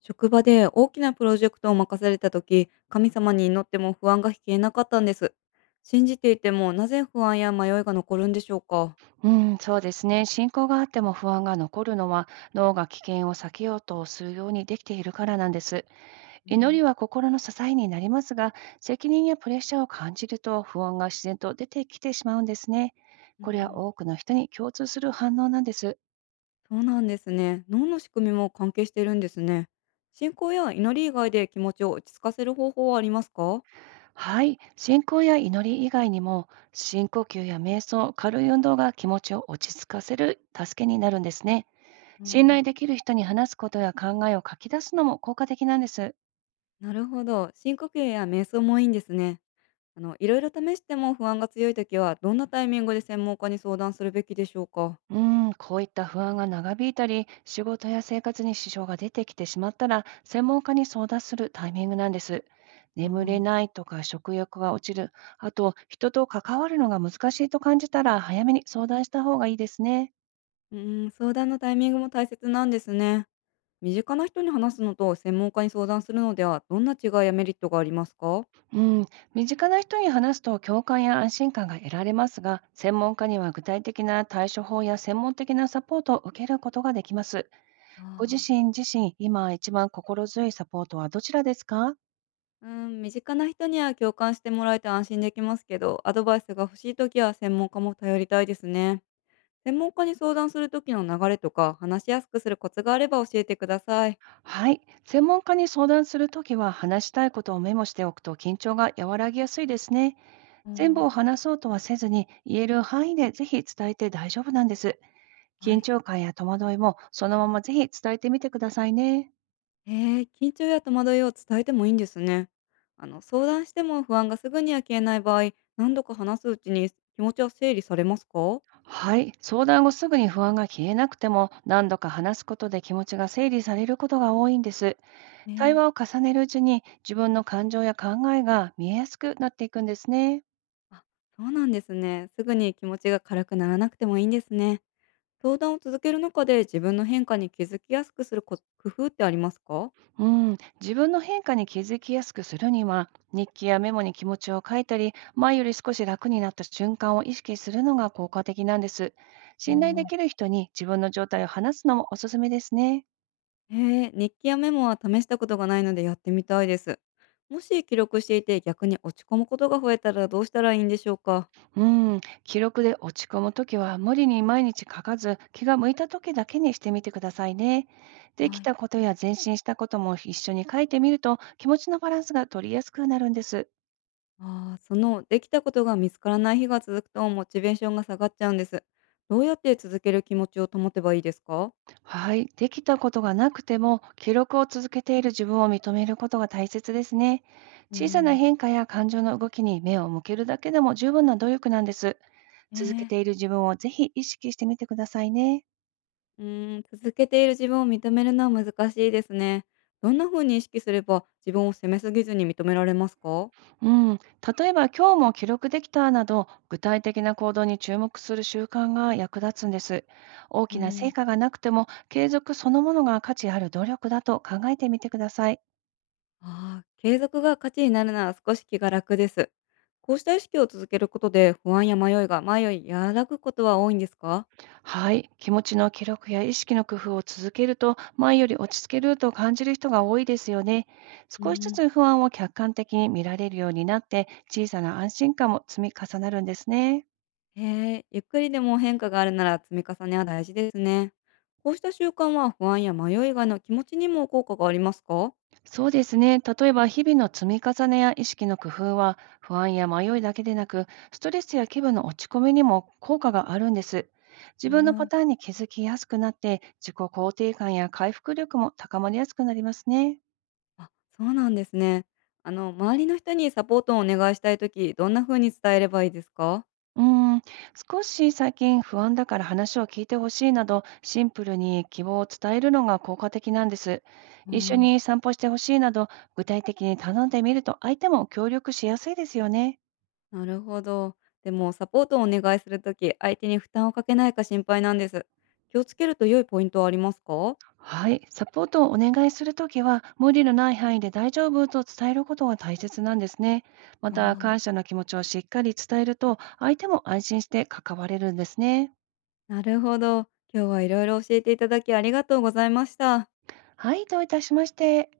職場で大きなプロジェクトを任された時、神様に祈っても不安が消えなかったんです。信じていても、なぜ不安や迷いが残るんでしょうか？うん、そうですね。進行があっても不安が残るのは脳が危険を避けようとするようにできているからなんです。祈ね。りは心の支えになりますが、責任やプレッシャーを感じると不安が自然と出てきてしまうんですね。うこれはん、多くの人に共通する反応なんです。そうなんですね。脳の仕組みも関係してるんですね。信仰や祈り以外で気持ちを落ち着かせる方法はありますか？はい。信仰や祈り以外にも、深呼吸や瞑想、軽い運動が気持ちを落ち着かせる助けになるんですね。あ信ー。頼できる人に話すことや考えを書き出すのも効果的なんです。なるほど、深呼吸や瞑想もいいんですね。いろいろ試しても不安が強い時、はどんなタイミングで専門家に相談するべきでしょうか？うーん、こういった不安が長引いたり、仕事や生活に支障が出てきてしまったら、専門家に相談するタイミングなんです。あ眠れー。ないとか食欲が落ちる、あと人と関わるのが難しいと感じたら、早めに相談した方がいいですね。うーん、相談のタイミングも大切なんですね。身近な人に話すのと専門家に相談するのでは、どんな違いやメリットがありますか？うん、身近な人に話すと共感や安心感が得られますが、専門家には具体的な対処法や専門的なサポートを受けることができます。あご自ー。身自身、今一番心強いサポートはどちらですか？うーん、身近な人には共感してもらえて安心できますけど、アドバイスが欲しいときは専門家も頼りたいですね。専門家に相談するときの流れとか、話しやすくするコツがあれば教えてください。はい。専門家に相談するときは、話したいことをメモしておくと緊張が和らぎやすいですね。あ、お全部ー。を話そうとはせずに、言える範囲でぜひ伝えて大丈夫なんです。は緊い。張感や戸惑いも、そのままぜひ伝えてみてくださいね。へえ、緊張や戸惑いを伝えてもいいんですね。相談しても不安がすぐには消えない場合、何度か話すうちに気持ちは整理されますか？はい。相談後すぐに不安が消えなくても、何度か話すことで気持ちが整理されることが多いんです。対ね。話を重ねるうちに、自分の感情や考えが見えやすくなっていくんですね。あ、そうなんですね。すぐに気持ちが軽くならなくてもいいんですね。相談を続ける中で自分の変化に気づきやすくする工夫ってありますか？うん、自分の変化に気づきやすくするには、日記やメモに気持ちを書いたり、前より少し楽になった瞬間を意識するのが効果的なんです。あ、お信頼でー。きる人に自分の状態を話すのもおすすめですね。へえ、日記やメモは試したことがないのでやってみたいです。もし記録していて逆に落ち込むことが増えたらどうしたらいいんでしょうか？うん、記録で落ち込むときは無理に毎日書かず、気が向いたときだけにしてみてくださいね。できはい。たことや前進したことも一緒に書いてみると、気持ちのバランスが取りやすくなるんです。ああ、そのできたことが見つからない日が続くとモチベーションが下がっちゃうんです。どうやって続ける気持ちを保てばいいですか？はい、できたことがなくても記録を続けている自分を認めることが大切ですね。う小さなん、変化や感情の動きに目を向けるだけでも十分な努力なんです。続けねていえ。る自分をぜひ意識してみてくださいね。うーん、続けている自分を認めるのは難しいですね。どんな風に意識すれば自分を責めすぎずに認められますか？うん、例えば今日も記録できたなど具体的な行動に注目する習慣が役立つんです。大うきなん、成果がなくても継続そのものが価値ある努力だと考えてみてください。ああ、継続が価値になるなら少し気が楽です。こうした意識を続けることで不安や迷いが前より和らぐことは多いんですか？はい、気持ちの記録や意識の工夫を続けると、前より落ち着けると感じる人が多いですよね。う少しずん。つ不安を客観的に見られるようになって、小さな安心感も積み重なるんですね。へえ、ゆっくりでも変化があるなら積み重ねは大事ですね。こうした習慣は不安や迷いがの気持ちにも効果がありますか？そうですね。例えば、日々の積み重ねや意識の工夫は、不安や迷いだけでなく、ストレスや気分の落ち込みにも効果があるんです。へ自分のパん、ターンに気づきやすくなって、自己肯定感や回復力も高まりやすくなりますね。あ、そうなんですね。周りの人にサポートをお願いしたいとき、どんな風に伝えればいいですか？うーん、少し最近不安だから話を聞いてほしいなど、シンプルに希望を伝えるのが効果的なんです。あ、一緒ー、に散歩してほしいなど、具体的に頼んでみると相手も協力しやすいですよね。なるほど。でも、サポートをお願いするとき、相手に負担をかけないか心配なんです。気をつけると良いポイントはありますか？はい、サポートをお願いするときは、無理のない範囲で大丈夫と伝えることが大切なんですね。まあた、ー。感謝の気持ちをしっかり伝えると、相手も安心して関われるんですね。なるほど。今日はいろいろ教えていただきありがとうございました。はい、どういたしまして。